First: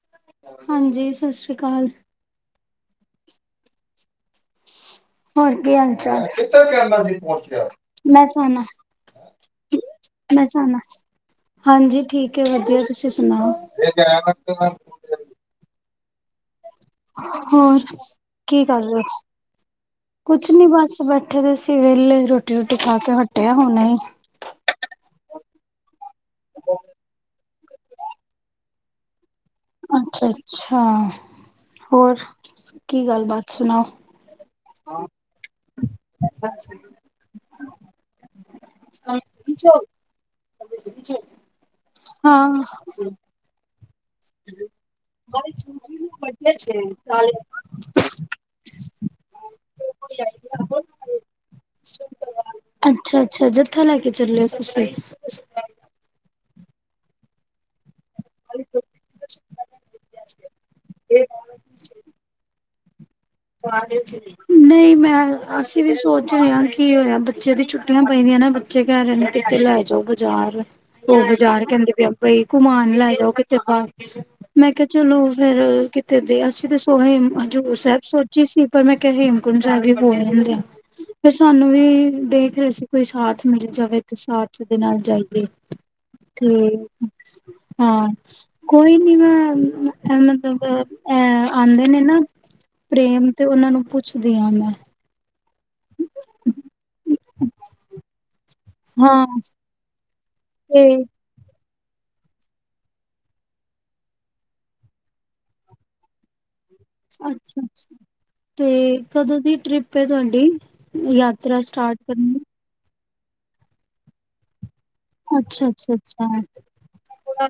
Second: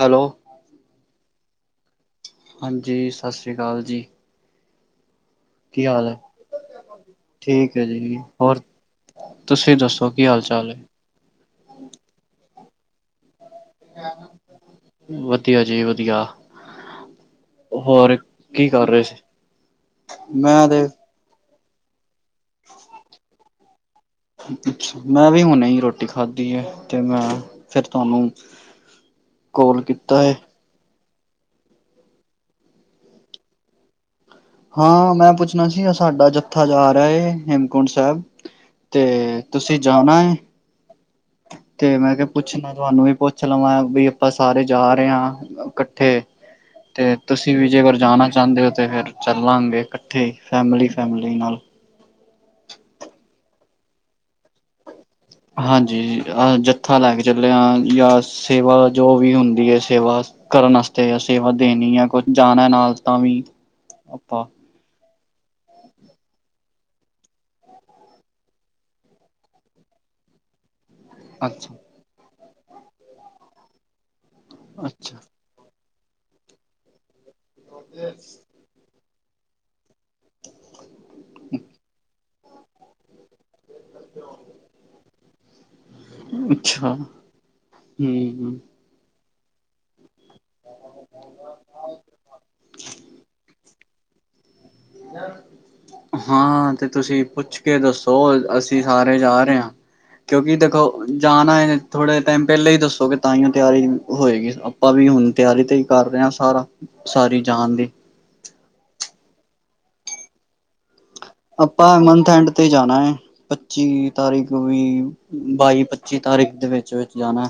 Hello. ਹਾਂਜੀ ਸਤਿ ਸ੍ਰੀ ਅਕਾਲ। ਹਾਂਜੀ ਸਤਿ ਸ਼੍ਰੀ ਅਕਾਲ ਜੀ। ਹੋਰ ਕੀ ਹਾਲ ਚਾਲ ਠੀਕ ਹੈ ਜੀ ਮੈਂ ਹੋਰ ਸੁਨ ਤੁਸੀਂ ਦੱਸੋ ਕੀ ਹਾਲ ਚਾਲ ਏ ਹਾਂਜੀ ਠੀਕ ਹੈ ਵਧੀਆ ਤੁਸੀਂ ਸੁਣਾਓ ਵਧੀਆ ਜੀ ਵਧੀਆ ਹੋਰ ਕੀ ਕਰ ਰਹੇ ਹੋ ਕੁੱਛ ਨੀ ਮੈਂ ਤੇ ਬਸ ਬੈ ਬੱਠੇ ਦੇ ਸੀ ਵੇਹਲੇ ਰੋਟੀ ਰੂਟੀ ਖਾ ਕੇ ਹੱਟਿਆ ਹੁਣੇ ਹੀ ਅੱਛਾ ਮੈਂ ਵੀ ਹੁਣੇ ਹੀ ਰੋਟੀ ਖਾਧੀ ਹੈ ਤੇ ਮੈਂ ਫਿਰ ਤੁਹਾਨੂੰ [inaudible] ਕੀਤਾ ਅੱਛਾ ਹੈ ਅੱਛਾ ਹੋਰ ਕੀ ਗੱਲ ਬਾਤ ਸੁਣਾਓ ਹਾਂ ਮੈਂ ਪੁੱਛਣਾ ਸੀਗਾ ਸਾਡਾ ਜੱਥਾ ਜਾ ਰਿਹਾ ਹੈ ਹੇਮਕੁੰਟ ਸਾਹਿਬ ਤੇ ਤੁਸੀਂ ਜਾਣਾ ਏ [unintelligible] ਤੇ ਮੈਂ ਕਿਹਾ ਹਾਂ ਪੁੱਛਣਾ ਤੁਹਾਨੂੰ ਵੀ ਪੁੱਛ ਲਵਾਂ ਬਈ ਆਪਾਂ ਸਾਰੇ ਜਾ ਰਹੇ ਹਾਂ ਇਕੱਠੇ ਤੇ ਤੁਸੀਂ ਵੀ ਜੇ ਅਗਰ ਜਾਣਾ ਚਾਹੁੰਦੇ ਹੋ ਤੇ ਫਿਰ ਚੱਲਾਂਗੇ ਇਕੱਠੇ ਹੀ ਫੈਮਿਲੀ ਫੈਮਿਲੀ ਨਾਲ ਅੱਛਾ ਅੱਛਾ ਜੱਥਾ ਲੈ ਕੇ ਚੱਲੇ ਹੋ ਤੁਸੀਂ ਹਾਂਜੀ ਜੀ ਅ ਜੱਥਾ ਲੈ ਕੇ ਚੱਲੇ ਹਾਂ ਯਾ ਸੇਵਾ ਜੋ ਵੀ ਹੁੰਦੀ ਹੈ ਸੇਵਾ ਕਰਨ ਆਸਤੇ ਯਾਂ ਸੇਵਾ ਦੇਣੀ ਹੈ ਕੁਝ ਜਾਣਾ ਹੈ ਨਾਲ ਤਾਂ ਵੀ ਆਪਾਂ ਨਹੀਂ ਮੈਂ ਅਸੀਂ ਵੀ ਸੋਚ ਰਹੇ ਹਾਂ ਕੀ ਹੋਇਆ ਬੱਚੇ ਦੀ ਛੁੱਟੀਆਂ ਪਈ ਦੀਆਂ ਨਾ ਬੱਚੇ ਕਹਿ ਰਹੇ ਨੇ ਕਿਤੇ ਲੈ ਜਾਓ ਬਾਜ਼ਾਰ ਉਹ ਬਾਜ਼ਾਰ ਅੱਛਾ ਕਹਿੰਦੇ ਪਿਆਂ ਬਈ ਘੁਮਾਨ ਲੈ ਜਾਓ ਕਿਥੇ ਬਾਹਰ ਮੈਂ ਕਿਹਾ ਅੱਛਾ ਚਲੋ ਫੇਰ ਕਿਤੇ ਦਿਆ ਅਸੀ ਤੇ [unintelligible] ਹਜ਼ੂਰ ਸਾਹਿਬ ਸੋ ਸੀ ਪਰ ਮੈਂ ਕਿਹਾ ਹੇਮਕੁੰਟ ਸਾਹਿਬ ਵੀ ਬੋਲ [unintelligible] ਫਿਰ ਸਾਨੂੰ ਵੀ ਦੇਖ ਰਹੇ ਸੀ ਕੋਈ ਸਾਥ ਮਿਲ ਜਾਵੇ ਤੇ ਸਾਥ ਦੇ ਨਾਲ ਜਾਈਏ ਅੱਛਾ ਠੀਕ ਹਾਂ ਹੂੰ ਕੋਈ ਨੀ ਮੈ ਮ ਮਤਲਬ ਐ ਆਉਂਦੇ ਨੇ ਨਾ ਪ੍ਰੇਮ ਤੇ ਉਹਨਾਂ ਨੂੰ ਪੁੱਛਦੀ ਹਾਂ ਮੈਂ [unintelligible] ਹਾਂ ਤੇ ਤੁਸੀਂ ਪੁੱਛ ਕੇ ਦੱਸੋ ਅਸੀਂ ਸਾਰੇ ਜਾ ਰਹੇ ਹਾਂ ਕਿਉਂਕਿ ਤੇ ਦੇਖੋ ਜਾਣਾ ਹੈ ਥੋੜ੍ਹੇ ਟਾਈਮ ਪਹਿਲੇ ਹੀ ਦੱਸੋਗੇ ਤਾਂ ਹੀ ਓ ਤਿਆਰੀ ਹੋਏਗੀ ਆਪਾਂ ਵੀ ਹੁਣ ਤਿਆਰੀ ਤੇ ਹੀ ਕਰ ਰਿਹਾਂ ਸਾਰਾ ਸਾਰੀ ਅੱਛਾ ਜਾਣ ਦੀ। ਅੱਛਾ ਤੇ ਕਦੋਂ ਦੀ ਟ੍ਰਿਪ ਹੈ ਤੁਹਾਡੀ ਯਾਤ ਆਪਾਂ ਮੰਥ ਐਂਡ ਤੇ ਜਾਣਾ ਹੈ ਪੱਚੀ ਤਾਰੀਕ ਵੀ ਬਾਈ ਪੱਚੀ ਅੱਛਾ-ਅੱਛਾ-ਅੱਛਾ, ਅੱਛਾ-ਅੱਛਾ। ਤਾਰੀਕ ਦੇ ਵਿੱਚ ਵਿੱਚ ਜਾਣਾ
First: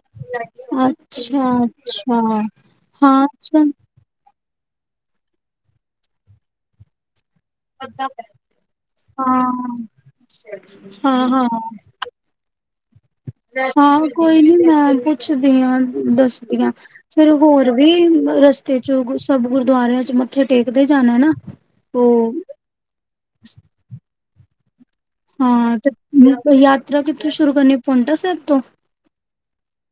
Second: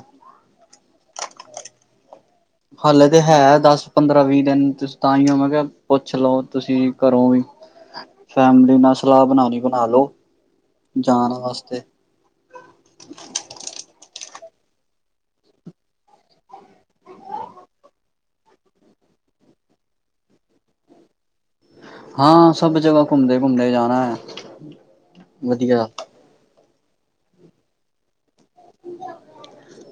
ਅੱਛਾ ਅੱਛਾ ਹਲੇ ਤੇ ਹੈ ਦਸ ਪੰਦਰਾਂ ਵੀਹ ਦਿਨ ਤੁਸੀ ਤਾਂ ਹੀਓ ਮੈਂ ਕਿਹਾ ਪੁੱਛ ਲਓ ਤੁਸੀਂ ਘਰੋਂ ਵੀ ਫੈਮਲੀ ਨਾਲ ਸਲਾਹ ਬਣਾਉਣੀ ਬਣਾ ਹਾਂ ਲੋੋ ਜਾਣ ਹਾਂ ਵਾਸਤੇ [inaudible] ਹਾਂ ਕੋਈ ਨੀ ਮੈਂ ਪੁੱਛਦੀ ਹਾਂ ਦੱਸਦੀ ਹਾਂ ਫੇਰ ਹੋਰ ਵੀ ਰਸਤੇ ਚ ਗੁ ਸਬ ਗੁਰਦੁਆਰਿਆਂ ਚ ਮੱਥੇ ਟੇਕਦੇ ਜਾਣਾ ਹੈ ਨਾ ਉਹ ਹਾਂ ਸਭ ਜਗ੍ਹਾ ਘੁੰਮਦੇ ਘੁੰਮਦੇ ਜਾਣਾ ਹੈ ਹਾਂ ਵਧੀਆ। ਤੇ [unintelligible] ਯਾਤਰਾ ਕਿੱਥੋਂ ਸ਼ੁਰੂ ਕਰਨੀ ਪੋਂਟਾ ਸਾਹਿਬ ਤੋਂ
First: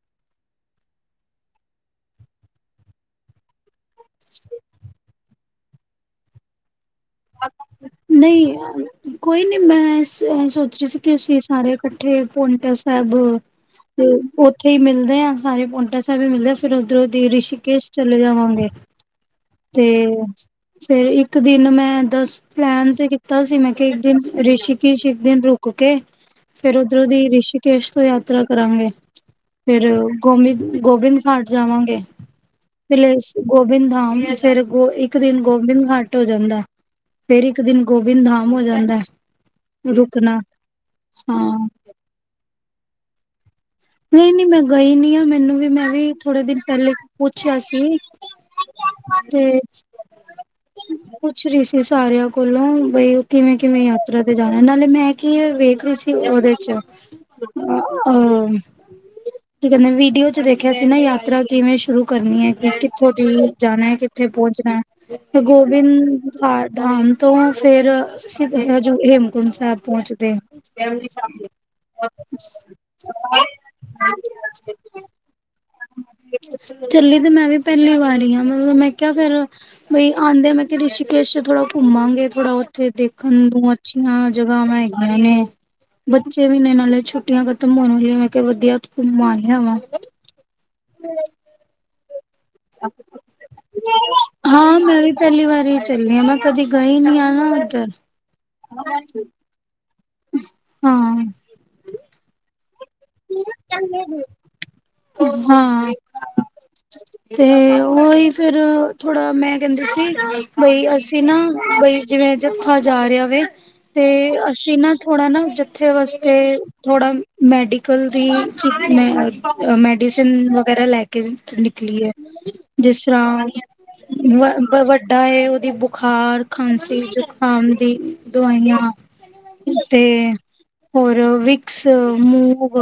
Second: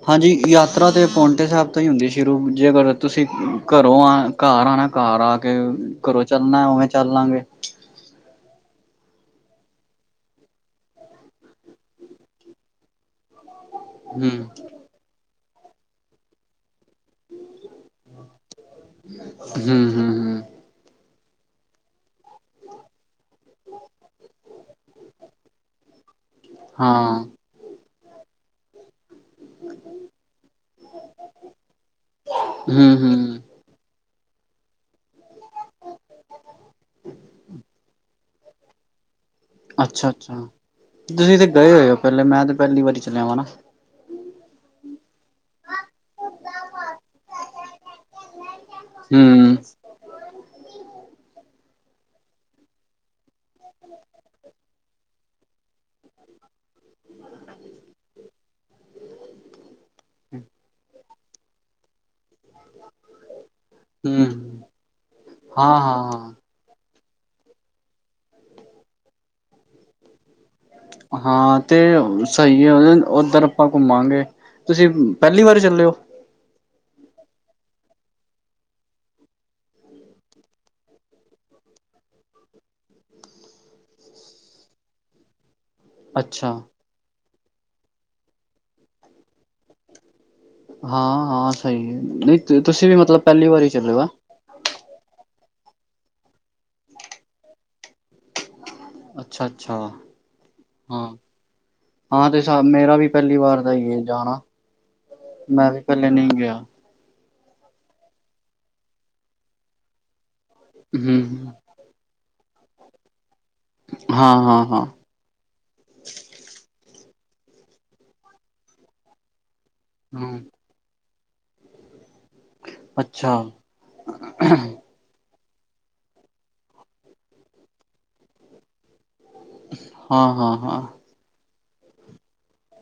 ਹਾਂਜੀ ਯਾਤਰਾ ਤੇ ਪੋਂਟੇ ਸਾਹਿਬ ਤੋਂ ਹੀ ਹੁੰਦੀ ਸ਼ੁਰੂ ਜੇਕਰ ਤੁਸੀਂ ਘਰੋਂ ਆ, ਘੱਰ ਆਣਾ, ਘੱਰ ਆ ਕੇ, ਘਰੋਂ ਚੱਲਣਾ ਉਵੇਂ ਚੱਲ ਲਾਂਗੇ। ਨਈ, ਕੋਈ ਨੀ ਮੈਂ ਸ, ਸੋਚ ਰੀ ਸੀ ਕਿ ਅਸੀਂ ਸਾਰੇ ਕੱਠੇ ਪੋਨੀਟਰ ਸੈਬ ਅ [unintelligible] ਤੇ ਉੱਥੇ ਈ ਮਿਲਦੇ ਆ ਸਾਰੇ, ਪੋਟਾ ਸਾਈਬ ਈ ਮਿਲਦੇ ਫਿਰ ਉਧਰੋਂ ਦੇ ਰਿਸ਼ੀਕੇਸ਼ ਚਲੇ ਜਾਵਾਂਗੇ, ਹੂੰ ਤੇ ਹੂੰ ਹੂੰ ਫੇਰ ਇੱਕ ਦਿਨ ਮੈ ਦਸ, ਪਲੈਨ ਤੇ ਕੀਤਾ ਸੀ ਮੈਂ ਕੇ ਇੱਕ ਦਿਨ ਰਿਸ਼ਿਕਸ਼ ਇੱਕ ਦਿਨ ਰੁਕ ਕੇ ਫੇਰ ਓਧਰੋਂ ਹਾਂ ਦੀ ਰਿਸ਼ੀਕੇਸ਼ ਤੋਂ ਯਾਤਰਾ ਕਰਾਗੇ ਫੇਰ, ਗੋਸਿੰਦ, ਗੋਬਿੰਦ ਘਾਟ ਜਾਵਾਗੇ, ਹੂੰ ਫਿਰ ਹੂੰ ਲੇਸ ਗੋਬਿੰਦ ਧਾਮ ਯਾਂ ਫੇਰ ਗੋ ਇੱਕ ਦਿਨ ਗੋਬਿੰਦ ਘਾਟ ਹੋ ਜਾਂਦਾ ਫੇਰ ਇੱਕ ਦਿਨ ਗੋਬਿੰਦ ਧਾਮ ਹੋ ਜਾਂਦਾ। ਅੱਛਾ-ਅੱਛਾ, ਰੁਕਣਾ ਤੁਸੀਂ ਤੇ ਹਾਂ ਗਏ ਹੋਏ ਅੋ ਪੈਲੇ, ਮੈਂ ਤੇ ਪੈਲੀ ਵਾਲੀ ਚਲਾ ਵਾਂ ਨਾ ਨਈ-ਨਈ ਮੈਂ ਗਈ ਨੀ ਆ, ਮੈਨੂੰ ਵੀ ਮੈਂ ਵੀ ਥੋੜੇ ਦਿਨ ਪੈਲੇ ਪੁੱਛੇਆ ਸੀ। ਹੂੰ ਤੇ ਪੁੱਛ ਰੀ ਸੀ ਸਾਰੇਆ ਕੋਲੋ ਬਈ ਕਿਵੇ-ਕਿਵੇ ਯਾਤਰਾ ਤੇ ਜਾਣਾ, ਨਾਲੇ ਮੈਂ ਕੀ ਵੇਖ ਰਈ ਸੀ, ਓਦੇ ਚ ਅ, ਕਿ ਕੈੰਦੇ, ਵੀਡੀਓ ਚ ਦੇਖੇਆ ਸੀ ਨਾ ਯਾਤਰਾ ਕਿਵੇਂ ਸ਼ੁਰੂ ਕਰਨੀ ਐ, ਕਿੱਥੋਂ ਦੀ ਜਾਣਾ, ਕਿੱਥੇ ਹੂੰ ਪੋਚਣੈ, ਫੇ ਹਾਂ ਗੋਬਿੰਦ ਹਾਂ। ਘਾਡ ਡਾਮ ਤੋਂ ਆ, ਫੇਰ ਸ਼ਿਵਪੋਲੇ ਜ ਹੇਮਕੁੰਡ ਸੈਬ ਪੋਚਦੇ ਹਾਂ, ਤੇ ਅ ਸਈ ਆ ਉੱਧਰ ਅਪਾਂ ਘੁੰਮਾਂਗੇ ਤੁਸੀਂ ਪੈਲੀ ਵਾਰ ਚਲੇਓ ਚੱਲੀ ਤੇ ਮੈਂ ਵੀ ਪੈਲੀ ਵਾਰ ਈ ਆ, ਮ ਮੈਂ ਕੇਆ ਫੇਰ ਫੇ ਆਦੇ, ਮੈਂ ਕਿਆ ਰਿਸ਼ੀਕੇਸ਼ ਥੋੜਾ ਘੁੰਮਾਂਗੇ ਥੋੜਾ ਉੱਥੇ ਦੇਖਣ ਨੂੰ ਆ ਸ਼ਿਣਾ ਜਗਾਵਾ ਹੈਗੀਆ ਨੇ ਬੱਚੇ ਅੱਛਾ ਵੀ ਨੇ ਨਾਲੇ, ਛੁੱਟੀਆਂ ਖ਼ਤਮ ਹੋਣ ਵਾਲੀਆ, ਮੈਂ ਕਿਆ ਵਧੀਆ ਘੁੰਮਾ ਲੇਆ ਵਾਂ ਹਾਂ-ਹਾਂ ਸਈ ੲੈ, ਨਈ ਤੁਸੀਂ ਵੀ ਮਤਲਬ ਪੈਲੀ ਵਾਰੀ ਚੱਲੇਓ, ਅ ਹਾਂ, ਮੈਂ ਵੀ ਪੈਲੀ ਵਾਰੀ ਚੱਲੀ ਆਂ, ਮੈਂ ਕਦੀ ਗਈ ਨੀ ਆ ਨਾ ਓਧਰ। ਅੱਛਾ-ਅੱਛਾ, ਹਾਂ, ਆਂ ਤੇ ਸਾਬ ਮੇਰਾ ਵੀ ਪੈਲੀ ਵਾਰ ਦਾ ਈਏ ਜਾਣਾ, ਮੈਂ ਵੀ ਹਾਂ ਪੈਲੇ ਨਈ ਗੇਆ ਤੇ, ਓਈ ਫੇਰ ਥੋੜਾ ਮੈਂ ਕੈੰਦੇ ਸੀ ਬਈ ਅਸੀਂ ਨਾ, ਹੂੰ ਬਈ ਜਿਵੇਂ ਜਥਾ ਜਾ ਰੇਆ ਵੇ, ਤੇ ਹਾਂ ਹਾਂ ਅਸੀ ਹਾਂ। ਨਾ ਥੋੜਾ ਨਾ ਜੱਥੇ ਵਾਸਤੇ, ਥੋੜਾ, ਮੈਡੀ ਕਲ, ਦੀ, ਮੈ, ਅ ਮੈਡੀਸਨ ਹੂੰ ਵਗੈਰਾ, ਲੈ ਕੇ ਨਿਕਲੀ ਏ ਜਿਸ ਅੱਛਾ ਤਰਾਂ, ਵ, ਬ, ਵਡ ਡਾਏ, ਓਦੀ ਬੁਖਾਰ ਖਾਂਸੀ, ਜੁਕਾਮ ਦੀ ਦਵਾਈਆਂ ਹਾਂ ਤੇ, ਹਾਂ ਹਾਂ ਹੋਰ ਵਿਕਸ, ਮੂਵ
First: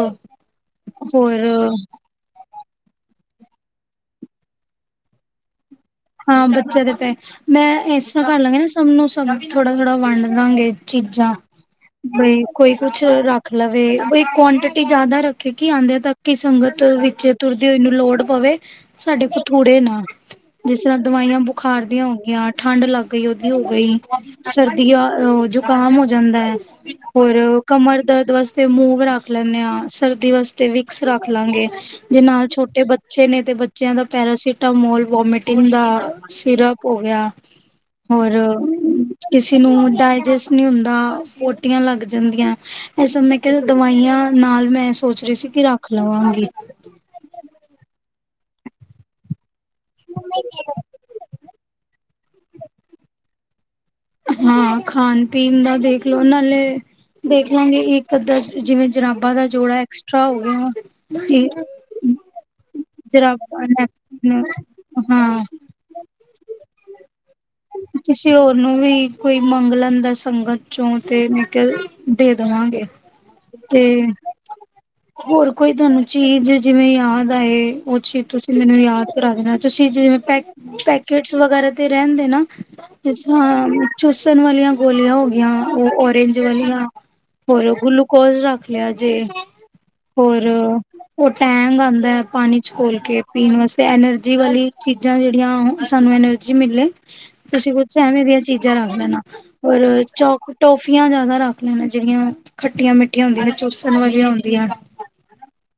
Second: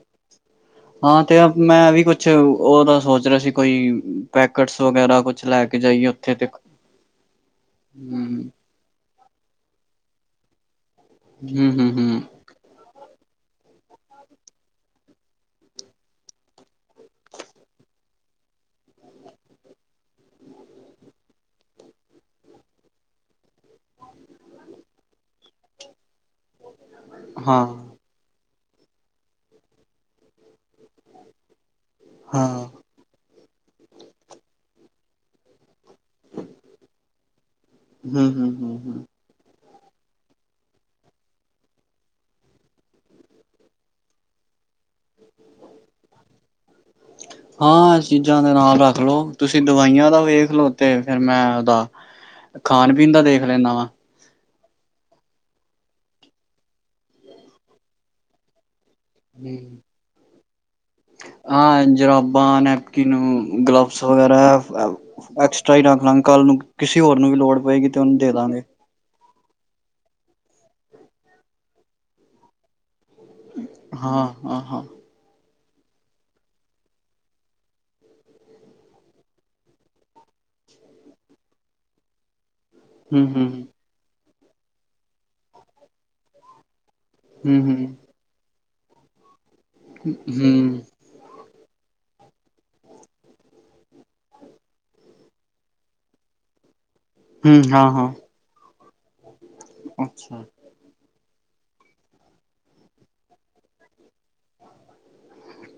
ਹਾਂ, ਤੇਆ ਹੋਰ ਮੈਂ ਵੀ ਕੁ ਛ, ਓ ਤਾਂ ਸੋਚ ਰੇਆ ਸੀ ਕੋਈ, ਪੈਕਟਸ ਵਗੈਰਾ ਕੋਛ ਲੈ ਕੇ ਜਾਈਏ ਉੱਥੇ ਤੇ ਹਾਂ ਬੱਚੇਆਂ ਦੇ ਪੇ, ਮੈਂ ਏਸ ਤਰਾਂ ਕੱਰ ਹੂੰ, ਲਾਂਗੇ ਨਾ ਸਭ ਨੂੰ ਸਭ ਥੋੜਾ-ਥੋੜਾ ਵਾਡ ਦਾਂਗੇ ਚੀਜਾ, ਹੂੰ, ਹੂੰ, ਹੂੰ, ਬਈ ਕੋਈ ਕੁਛ ਰੱਖ ਲਵੇ, ਬਈ ਕੁਟਟੀ ਜਾਦਾ ਰੱਖੇ ਕੀ ਆਦੇਆ ਤੱਕ ਕਿ ਸੰਗਤ ਵਿੱਚ ਤੁਰਦੇ ਹੋਏ ਨੂੰ ਲੋੜ ਪਵੇ, ਸਾਡੇ ਕੋ ਥੂੜੇ ਨਾ। ਜਿਸ ਤਰਾਂ ਦਵਾਈਆਂ ਬੁਖਾਰ ਦੀਆਂ ਹੋ ਗਿਆਂ, ਠੰਢ ਲੱਗ ਗਈ ਉਦੀ ਹੋ ਗਈ ਸਰਦੀਆਂ ਅ ਜ਼ੁਕਾਮ ਹੋ ਜਾਂਦੈ, ਅੋਰ ਹਾਂ, ਕਮਰ ਦਰਦ ਵਸ ਫੇ ਮੂੰਵ ਰੱਖ ਲੈਂਣੇ ਆ, ਸਰਦੀ ਵਸਤੇ ਵਿਕਸ ਰੱਖ ਲਾਂਗੇ, ਜੇ ਹਾਂ। ਨਾਲ ਛੋਟੇ ਬ ਚੇ ਨੇ ਤੇ ਬੱਚੇਆਂ ਦਾ ਪੈਰਾਸੀਟਾਮੋਲ ਵੋਮਟਿੰਗ ਦਾ ਸਿਰਪ ਹੋ ਗੇਆ। ਹੂੰ, ਹੋਰ ਹੂੰ, ਹੂੰ, ਹੂੰ। ਕਿਸੇ ਨੂੰ ਡਾਇਜੈਸਟ ਨਈ ਹੁੰਦਾ ਪੋਟੀਆਂ ਲੱਗ ਜਾਂਦੀਆਂ। ਇਸ ਸਮੇਂ ਕਿ ਦਵਾਈਆਂ ਨਾਲ ਮੈਂ ਸੋਚ ਰਈ ਸੀ ਕਿ ਰੱਖ ਲਵਾਂਗੀ। ਹਾਂ ਐ ਚੀਜ਼ਾਂ ਦੇ ਨਾਲ ਰੱਖ ਲਓ। ਤੁਸੀ ਦਵਾਈਆਂ ਦਾ ਵੇਖ ਲਓ ਤੇ ਫਿਰ ਮੈਂ ਉਦਾ ਖਾਣ ਪੀਣ ਦਾ ਦੇਖ ਲੈਂਣਾ ਵਾਂ। ਹਾਂ ਖਾਣ -ਪੀਣ ਦਾ ਦੇਖਲੋ ਨਾ ਨਾਲੇ ਦੇਖ ਲਾਂਗੇ ਇੱਕ ਅੱਧਾ ਜਿਵੇਂ ਜਰਾਬਾਂ ਦਾ ਹੂੰ। ਜੋੜਾ ਐਕਸਟਰਾ ਹੋ ਗਿਆ। ਤੇ ਹਾਂ ਜੁਰਾਬਾਂ ਨੈਪਕਿਨ ਜਰਾਬਾਂ ਗਲਵਸ ਵਗੈਰਾ ਨੈਪਕਿਨ ਐ ਹਾਂ ਐਕਸ ਚਾਈਂ ਰੱਖ ਲਾਂਗੇ ਕੱਲ ਨੂੰ ਕਿਸੇ ਹੋਰ ਨੂੰ ਵੀ ਲੋੜ ਪਏਗੀ ਤੇ ਉਹਨੂੰ ਦੇ ਕਿਸੇ ਹੋਰ ਦਾਂਗੇ। ਨੂੰ ਵੀ ਕੋਈ ਮੰਗ ਲੈਂਦਾ ਸੰਗਤ 'ਚੋਂ ਤੇ ਮੈਂ ਕਿਆ ਦੇ ਦੇਵਾਂਗੇ। ਤੇ ਹਾਂ, ਹਾਂ, ਹਾਂ, ਹੋਰ ਕੋਈ ਤੁਹਾਨੂੰ ਚੀਜ਼ ਜਿਵੇਂ ਯਾਦ ਆਏ ਓ ਚੀਜ਼ ਤੁਸੀਂ ਮੈਨੂੰ ਯਾਦ ਕਰਾ ਦੇਣਾ ਚੀਜ਼ ਜਿਵੇਂ ਪੈਕ ਪੈਕੇਟਸ ਵਗੈਰਾ ਤੇ ਰੈਂ ਦੇਨਾ। ਜਿਸ ਹੂੰ, ਹੂੰ, ਤਰ੍ਹਾਂ ਚੂਸਣ ਵਾਲੀਆਂ ਗੋਲੀਆਂ ਹੋ ਗਈਆਂ ਓ ਓਰੇਂਜ ਵਾਲੀਆਂ ਹੂੰ, ਹੋਰ ਹੂੰ, ਗਲੂਕੋਜ ਰੱਖ ਲਿਆ ਜੇ ਹੋਰ ਹੂੰ, ਓ ਟੈਂਗ ਆਂਦਾ ਐ ਪਾਣੀ 'ਚ ਖੋਲ ਕੇ ਪੀਣ ਵਾਸਤੇ ਐਨਰਜੀ ਵਾਲੀ ਚੀਜ਼ਾਂ ਜੇੜੀਆਂ ਸਾਨੂੰ ਐਨਰ ਜੀ ਮਿਲੇ ਹੂੰ, ਤੁਸੀ ਹਾਂ, ਕੁਛ ਹਾਂ ਐਵੇਂ ਦੀਆਂ ਚੀਜ਼ਾਂ ਰੱਖ ਲੈਣਾ ਔਰ ਅੱਛਾ। ਚੋਕ ਟੋਫੀਆਂ ਜਾਦਾ ਰੱਖ ਲੈਣਾ ਜੇੜੀਆਂ ਖੱਟੀਆਂ ਮਿੱਠੀਆਂ ਹੁੰਦੀਆਂ ਨੇ ਚੂਸਣ ਵਾਲੀਆ ਹੁੰਦੀਆਂ।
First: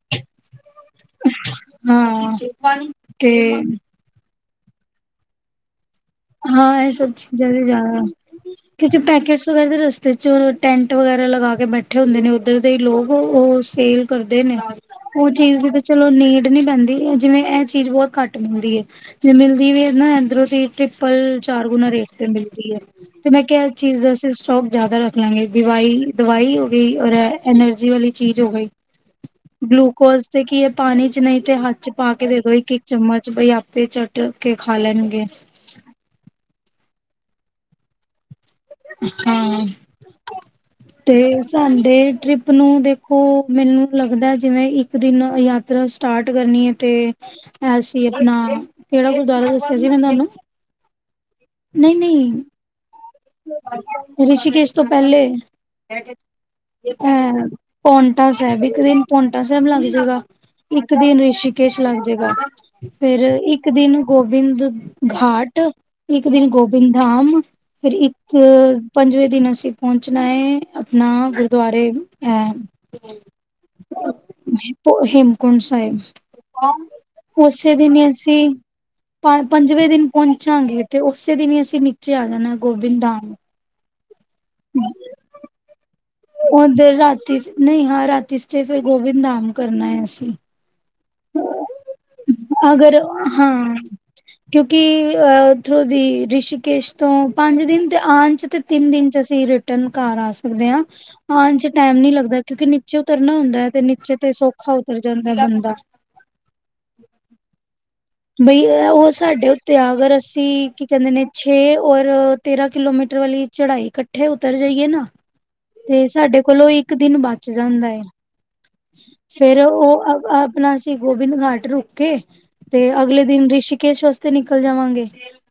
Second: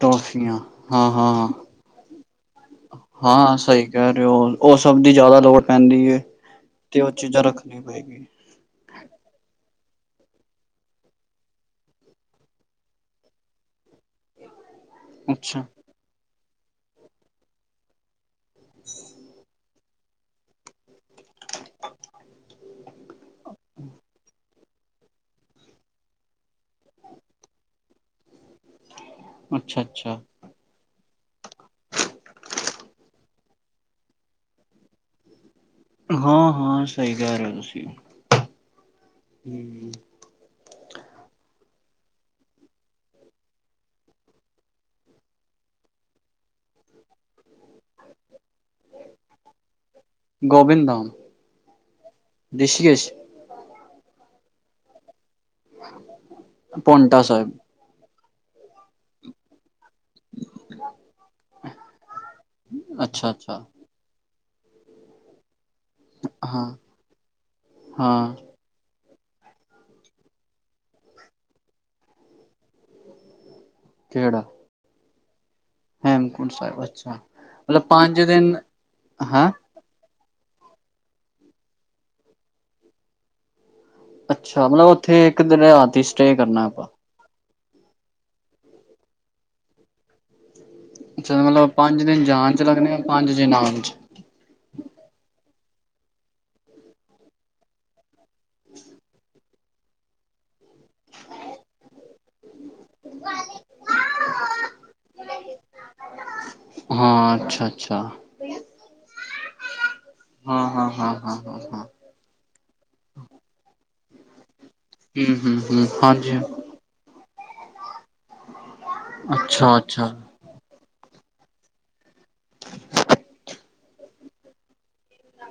ਟੋਫੀਆਂ ਹਾਂ ਤੇ ਹਾਂ-ਹਾਂ-ਹਾਂ-ਹਾਂ ਸਈ ਕੈ ਰਏ ਓ-ਓ ਸਬ ਦੀ ਜਾਦਾ ਲੋੜ ਪੈਂਦੀ ਏ। ਹਾਂ ਐ ਸਭ ਚੀਜਾਂ ਜਾਦਾ ਕਿਤੇ ਪੈਕਟਸ ਵਗੈਰਾ ਦੇ ਰਸਤੇ 'ਚ ਟੈਂਟ ਵਗੈਰਾ ਲਗਾ ਕੇ ਬੈਠੇ ਹੁੰਦੇ ਨੇ ਉੱਧਰ ਦੇ ਈ ਲੋਗ ਓ ਸੇਲ ਕਰਦੇ ਨੇ ਓ ਅੱਛਾ ਚੀਜ਼ ਦੀ ਤਾਂ ਚਲੋ ਨੀਡ ਨੀ ਪੈਂਦੀ ਜਿਵੇਂ ਐ ਚੀਜ਼ ਬੋਤ ਘੱਟ ਮਿਲਦੀ ਏ ਜੇ ਮਿਲਦੀ ਵੀ ਨਾ ਇਧਰੋ ਦੀ ਟ੍ਰਿਪਲ ਚਾਰ ਗੁਣਾ ਰੇਟ ਤੇ ਮਿਲਦੀ ਏ। ਤੇ ਮੈਂ ਕਿਆ ਚੀਜ਼ ਦਾ ਅਸੀ ਸਟੋਕ ਜਾਦਾ ਰੱਖ ਲਾਂਗੇ ਦਵਾਈ-ਦਵਾਈ ਹੋ ਗਈ ਔਰ ਐ ਐਨਰਜੀ ਵਾਲੀ ਚੀਜ਼ ਹੋ ਗਈ ਅੱਛਾ ਅੱਛਾ ਗਲੂਕੋਜ ਤੇ ਕੀ ਏ ਪਾਣੀ 'ਚ ਨਈ ਤੇ ਹੱਥ 'ਚ ਪਾ ਕੇ ਦੇ ਦੋ ਇੱਕ-ਇੱਕ ਚਮਚ ਬਈ ਆਪੇ ਚਟ ਕੇ ਖਾ ਲੈਣਗੇ। ਹਾਂ-ਹਾਂ ਸਈ ਕਹਿ ਰਏ ਓ ਤੁਸੀ ਹਾਂ [inaudible] ਤੇ ਸਾਡੇ ਟ੍ਰਿਪ ਨੂੰ ਦੇਖੋ ਮੈਨੂੰ ਲੱਗਦਾ ਜਿਵੇ ਇੱਕ ਦਿਨ ਨੂੰ ਯਾਤਰਾ ਸਟਾਰਟ ਕਰਨੀ ਏ ਤੇ ਅਸੀ ਆਪਣਾ ਕੇੜਾ ਗੁਰਦੁਆਰਾ ਦੱਸਿਆ ਸੀ ਮੈਂ ਤੁਹਾਨੂੰ ਗੋਬਿੰਦ ਧਾਮ। ਨਈ-ਨਈ ਰਿਸ਼ੀ ਕੇਸ਼। ਰਿਸ਼ੀ ਕੇਸ਼ ਤੋਂ ਪੈਲੇ ਪੋਂਟਾ ਐ। ਸਾਹਿਬ ਪੋਂਟਾ ਸਾਹਿਬ ਇੱਕ ਦਿਨ ਪੋਂਟਾ ਸਾਹਿਬ ਲੱਗ ਜਾਏਗਾ। ਇੱਕ ਦਿਨ ਰਿਸ਼ੀਕੇਸ਼ ਲੱਗ ਜਾਏਗਾ ਫੇਰ ਅੱਛਾ ਅੱਛਾ ਇੱਕ ਦਿਨ ਗੋਬਿੰਦ ਘਾਟ ਇੱਕ ਦਿਨ ਹਾਂ ਗੋਬਿੰਦ ਧਾਮ ਫਿਰ ਇੱਕ ਹਾਂ ਪੰਜਵੇਂ ਦਿਨ ਅਸੀ ਪਹੁੰਚਣਾ ਐ ਆਪਣਾ ਗੁਰਦੁਆਰੇ ਹੈ। ਕੇੜਾ ਪੋ ਹਿੰਮ ਹੇਮ ਕੁੰਟ ਸਾਹਿਬ ਸਾਹਿਬ ਅੱਛਾ ਉਸੇ ਮਤਲਬ ਦਿਨ ਪੰਜ ਅਸੀ ਦਿਨ ਪੰਜ-ਪੰਜ ਹੈਂ ਪੰਜਵੇਂ ਦਿਨ ਪਹੁੰਚਾਂਗੇ ਤੇ ਉਸੇ ਦਿਨ ਈ ਅਸੀ ਨੀਚੇ ਆ ਜਾਣਾ ਗੋਬਿੰਦ ਦਾਮ ਅੱਛਾ ਮਤਲਬ ਓਥੇ ਇੱਕ ਦਿਨ ਰਾਤ‌ ਦੀ ਸਟੇਅ ਕਰਨਾ ਆਪਾਂ। ਉਧਰ ਰਾਤੀ, ਨ‌ਈ ਹਾਂ ਰਾਤੀ ਸਟੇਅ ਫੇਰ ਗੋਬਿੰਦ ਧਾਮ ਕਰਨਾ ਐ ਅਸੀਂ। ਅੱਛਾ ਮਤਲਬ ਪੰਜ ਦਿਨ ਜਾਣ ਚ ਲੱਗਣੇ ਅਗਰ ਆ ਪੰਜ ਦਿਨ ਹਾਂ ਆਣ ਚ। ਕਿਉਂਕਿ ਅਹ ਓਥੋਂ ਦੀ ਰਿਸ਼ੀਕੇਸ਼ ਤੋਂ ਪੰਜ ਦਿਨ ਤੇ ਆਣ ਚ ਤਿੰਨ ਦਿਨ ਚ ਅਸੀਂ ਰਿਟਰਨ ਘਰ ਆ ਸਕਦੇ ਆ, ਆਨ ਚ ਟਾਈਮ ਨੀ ਲੱਗਦਾ ਕਿਉਂਕਿ ਨੀਚੇ ਉਤਰਨਾ ਹੁੰਦੈ ਤੇ ਨੀਚੇ ਤੇ ਸੌਖਾ ਉਤਰ ਜਾਂਦੈ ਬੰਦਾ। ਹਾਂ ਅੱਛਾ-ਅੱਛਾ। ਬਈ ਅਹ ਓ ਸਾਡੇ ਓਥੇ ਅਗਰ ਅਸੀਂ ਹਾਂ ਕੀ ਹਾਂ ਕਹਿੰਦੇ ਹਾਂ ਨੇ ਹਾਂ ਹਾਂ ਛੇ ਹਾਂ ਔਰ ਤੇਰਾਂ ਕਿਲੋਮੀਟਰ ਵਾਲੀ ਚੜਾਈ ਕੱਠੇ ਉਤਰ ਜਾਈਏ ਨਾ ਹੂੰ-ਹੂੰ-ਹੂੰ, ਤੇ ਹਾਂਜੀ ਸਾਡੇ ਕੋਲੋਂ ਇੱਕ ਦਿਨ ਬਚ ਜਾਂਦਾ ਏ ਫੇਰ ਓ ਅੱਛਾ-ਅੱਛਾ, ਆਪਣਾ ਅਸੀਂ ਗੋਬਿੰਦ ਘਾਟ ਰੁਕੇ। ਤੇ ਅਗਲੇ ਦਿਨ ਰਿਸ਼ੀਕੇਸ਼ ਵਾਸਤੇ ਨਿਕਲ ਜਾਵਾਂਗੇ।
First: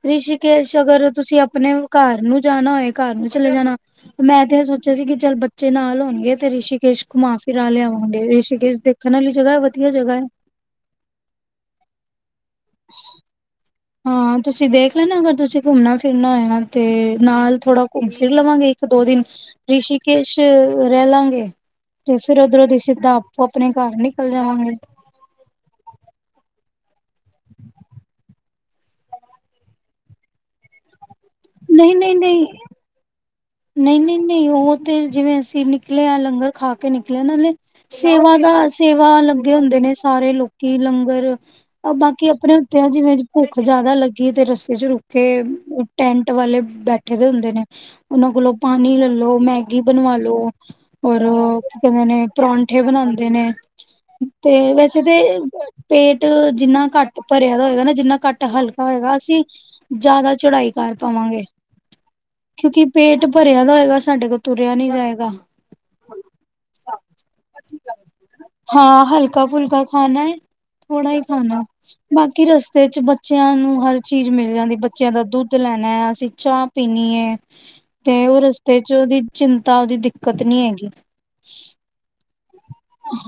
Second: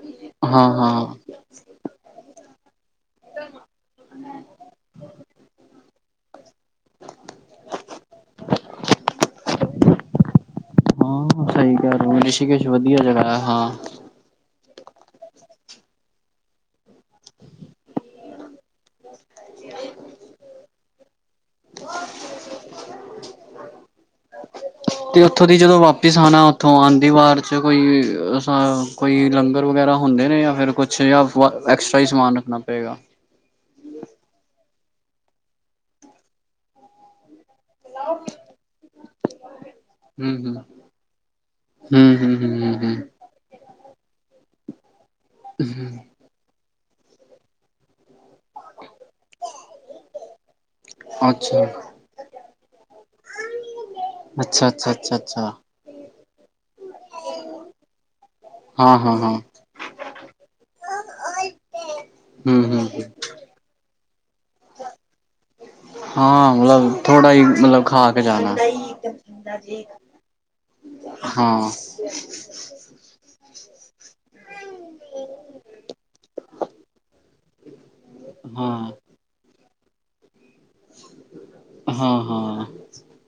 ਰਿਸ਼ੀਕੇਸ਼ ਹਾਂ-ਹਾਂ। ਅਗਰ ਤੁਸੀਂ ਆਪਣੇ ਘਰ ਨੂੰ ਜਾਣਾ ਹੋਏ ਘਰ ਨੂੰ ਚਲੇ ਜਾਣਾ। ਮੈਂ ਤੇ ਏਅ ਸੋਚਿਆ ਸੀ ਕਿ ਚੱਲ ਬੱਚੇ ਨਾਲ ਹੋਣਗੇ ਤੇ ਰਿਸ਼ੀਕੇਸ਼ ਘੁੰਮਾ ਫਿਰਾ ਲਿਆਵਾਂਗੇ ਰਿਸ਼ੀਕੇਸ਼ ਦੇ ਖਣ ਆਲੀ ਜਗਾ, ਵਧੀਆ ਜਗਾ ਐ। ਹਾਂ ਸਹੀ ਕਹਿ ਰਹੇ ਓ, ਰਿਸ਼ੀਕੇਸ਼ ਵਧੀਆ ਜਗ੍ਹਾ ਐ, ਹਾਂ। ਹਾਂ ਤੁਸੀਂ ਦੇਖ ਲੈਣਾ ਅਗਰ ਤੁਸੀਂ ਘੁੰਮਣਾ ਫਿਰਨਾ ਹੋਇਆ ਤੇ ਨਾਲ ਥੋੜਾ ਘੰਮ ਫਿਰ ਲਵਾਂਗੇ। ਇੱਕ-ਦੋ ਦਿਨ, ਰਿਸ਼ੀਕੇਸ਼ ਰਹਿ ਲਾਗੇ। ਤੇ ਫੇਰ ਓਧਰੋਂ ਦੀ ਸਿੱਧਾ ਆਪੋ ਆਪਣੇ ਘਰ ਨਿਕਲ ਜਾਵਾਂਗੇ। ਤੇ ਓਥੋਂ ਦੀ ਜਦੋਂ ਵਾਪਿਸ ਆਣਾ ਓਥੋਂ ਆਦੀ ਵਾਰ ਚ ਕੋਈ ਅਹ ਕੋਈ ਲੰਗਰ ਵਗੈਰਾ ਹੁੰਦੇ ਨੇ ਜਾਂ ਫੇਰ ਕੁਛ ਜਾਂ ਅ ਐਕਸਟਰਾ ਈ ਸਮਾਨ ਰੱਖਣਾ ਪਏਗਾ। ਨ‌ਈ, ਨ‌ਈ, ਨ‌ਈ ਓ ਤੇ ਜਿਵੇਂ ਅਸੀਂ ਨਿਕਲੇ ਆ ਲੰਗਰ ਖਾ ਕੇ ਨਿਕਲੇ ਆ ਨਾਲੇ ਸੇਵਾ ਦਾ ਸੇਵਾ ਲੱਗੇ ਹੁੰਦੇ ਨੇ ਸਾਰੇ ਹੂੰ-ਹੂੰ, ਲੋਕੀ ਲੰਗਰ ਹੂੰ-ਹੂੰ-ਹੂੰ-ਹੂੰ, ਹੂੰ ਬਾਕੀ ਆਪਣੇ ਉੱਤੇ ਆ ਹੂੰ ਜਿਵੇਂ ਭੁੱਖ ਜਾਦਾ ਲੱਗੀ ਤੇ ਰਸਤੇ ਚ ਰੁੱਕੇ, ਹੂੰ ਹੂੰ ਟੈਂਟ ਵਾਲੇ ਬੈਠੇ ਦੇ ਹੁੰਦੇ ਨੇ‌। ਓਨਾਂ ਕੋਲੋਂ ਪਾਣੀ ਲੈ ਲੋ, ਮੈਗੀ ਬਣਵਾ ਲੋ ਔਰ ਹੂੰ ਅੱਛਾ। ਕੀ ਕਹਿੰਦੇ ਨੇ। ਪਰੌਠੇ ਬਣਾਦੇ ਨੇ, ਤੇ ਵੈਸੇ ਤੇ ਅੱਛਾ-ਅੱਛਾ-ਅੱਛਾ-ਅੱਛਾ, ਪੇਟ ਜਿੰਨਾ ਘੱਟ ਭਰਿਆ ਦਾ ਹੋਏਗਾ ਨਾ ਜਿੰਨਾ ਘੱਟ ਹਲਕਾ ਹੋਏਗਾ ਹਾਂ-ਹਾਂ-ਹਾਂ, ਅਸੀਂ ਜਾਦਾ ਚੜਾਈ ਕਰ ਪਾਵਾਂਗੇ। ਕਿਉਂਕਿ ਹੂੰ-ਹੂੰ। ਹਾਂ ਪੇਟ ਭਰਿਆ ਦਾ ਹੋਏਗਾ ਸਾਡੇ ਕੋਲ ਤੁਰਿਆ ਨੀ ਜਾਏਗਾ। ਹਾਂ ਮਤਲਬ ਥੋੜਾ ਈ ਮਤਲਬ ਖਾ ਕੇ ਜਾਣਾ। ਹਾਂ ਹਲਕਾ ਫੁਲਕਾ ਖਾਣਾ ਹੈ ਥੋੜਾ ਈ ਹਾਂ, ਖਾਣਾ, ਹਾਂ, ਬਾਕੀ ਰਸਤੇ ਚ ਬ ਬੱਚਿਆਂ ਨੂੰ ਹਰ ਚੀਜ਼ ਮਿਲ ਜਾਂਦੀ ਬੱਚਿਆਂ ਦਾ ਦੁੱਧ ਲੈਣਾ ਏ ਐ, ਅਸੀਂ ਚਾਹ ਪੀਣੀ ਐ। ਤੇ ਓ ਹਾਂ-ਹਾਂ, ਰਸਤੇ ਹਾਂ। ਚ ਓਦੀ ਚਿੰਤਾ ਓਦੀ ਦਿੱਕਤ ਨੀ ਹੈਗੀ। ਹਾਂ।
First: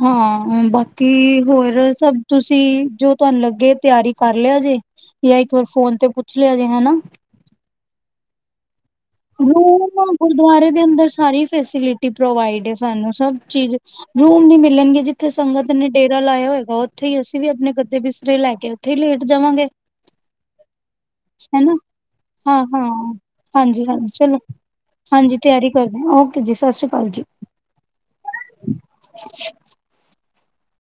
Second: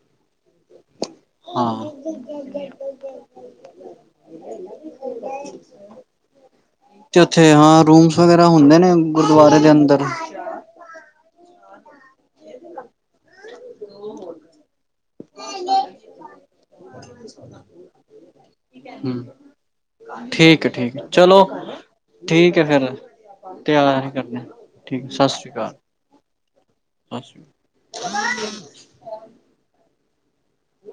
ਹਾਂ, ਊ ਬ ਬਾਕੀ ਹੋਰ ਹਾਂ ਸਭ ਤੁਸੀਂ ਜੋ ਤੁਹਾਨੂੰ ਲੱਗੇ ਤਿਆਰੀ ਕਰ ਲੇਆ ਜੇ। ਜਾਂ ਇੱਕ ਵਾਰ ਫੋਨ ਤੇ ਪੁੱਛ ਲੇਆ ਜੇ, ਹਨਾ? ਤੇ ਉੱਥੇ ਹਾਂ ਰੂਮਸ ਵਗੈਰਾ ਹੁੰਦੇ ਨੇ ਗੁਰਦੁਆਰੇ ਦੇ ਅੰਦਰ ਹੂੰ ਗੁਰਦੁਆਰੇ ਦੇ ਅੰਦਰ ਸਾਰੀ ਫੈਸਿਲਿਟੀ ਪ੍ਰੋਵਾਈਡ ਏ ਸਾਨੂੰ ਸਭ ਚੀਜ਼ ਰੂਮ ਵੀ ਮਿਲਣਗੇ ਜਿੱਥੇ ਸੰਗਤ ਨੇ ਡੇਰਾ ਲਾਇਆ ਹੋਏਗਾ ਓਥੇ ਈ ਅਸੀਂ ਵੀ ਆਪਣੇ ਗੱਦੇ ਬਿਸਰੇ ਲੈ ਕੇ ਓਥੇ ਈ ਲੇਟ ਜਾਵਾਂਗੇ। ਠੀਕ ਐ, ਠੀਕ ਐ ਚਲੋ ਠੀਕ ਹੈ ਹਾਂ-ਹਾਂ, ਫਿਰ ਹਾਂਜੀ-ਹਾਂਜੀ, ਤਿਆਰ ਚਲੋ ਕਰਦੇ ਠੀਕ ਸਤਿ ਹਾਂਜੀ ਸ਼੍ਰੀ ਤਿਆਰੀ ਅਕਾਲ ਕਰਦੇ ਓਕੇ ਜੀ ਸਤਿ ਸ੍ਰੀ ਸਤਿ ਸ਼੍ਰੀ ਕਾਲ। [inaudible]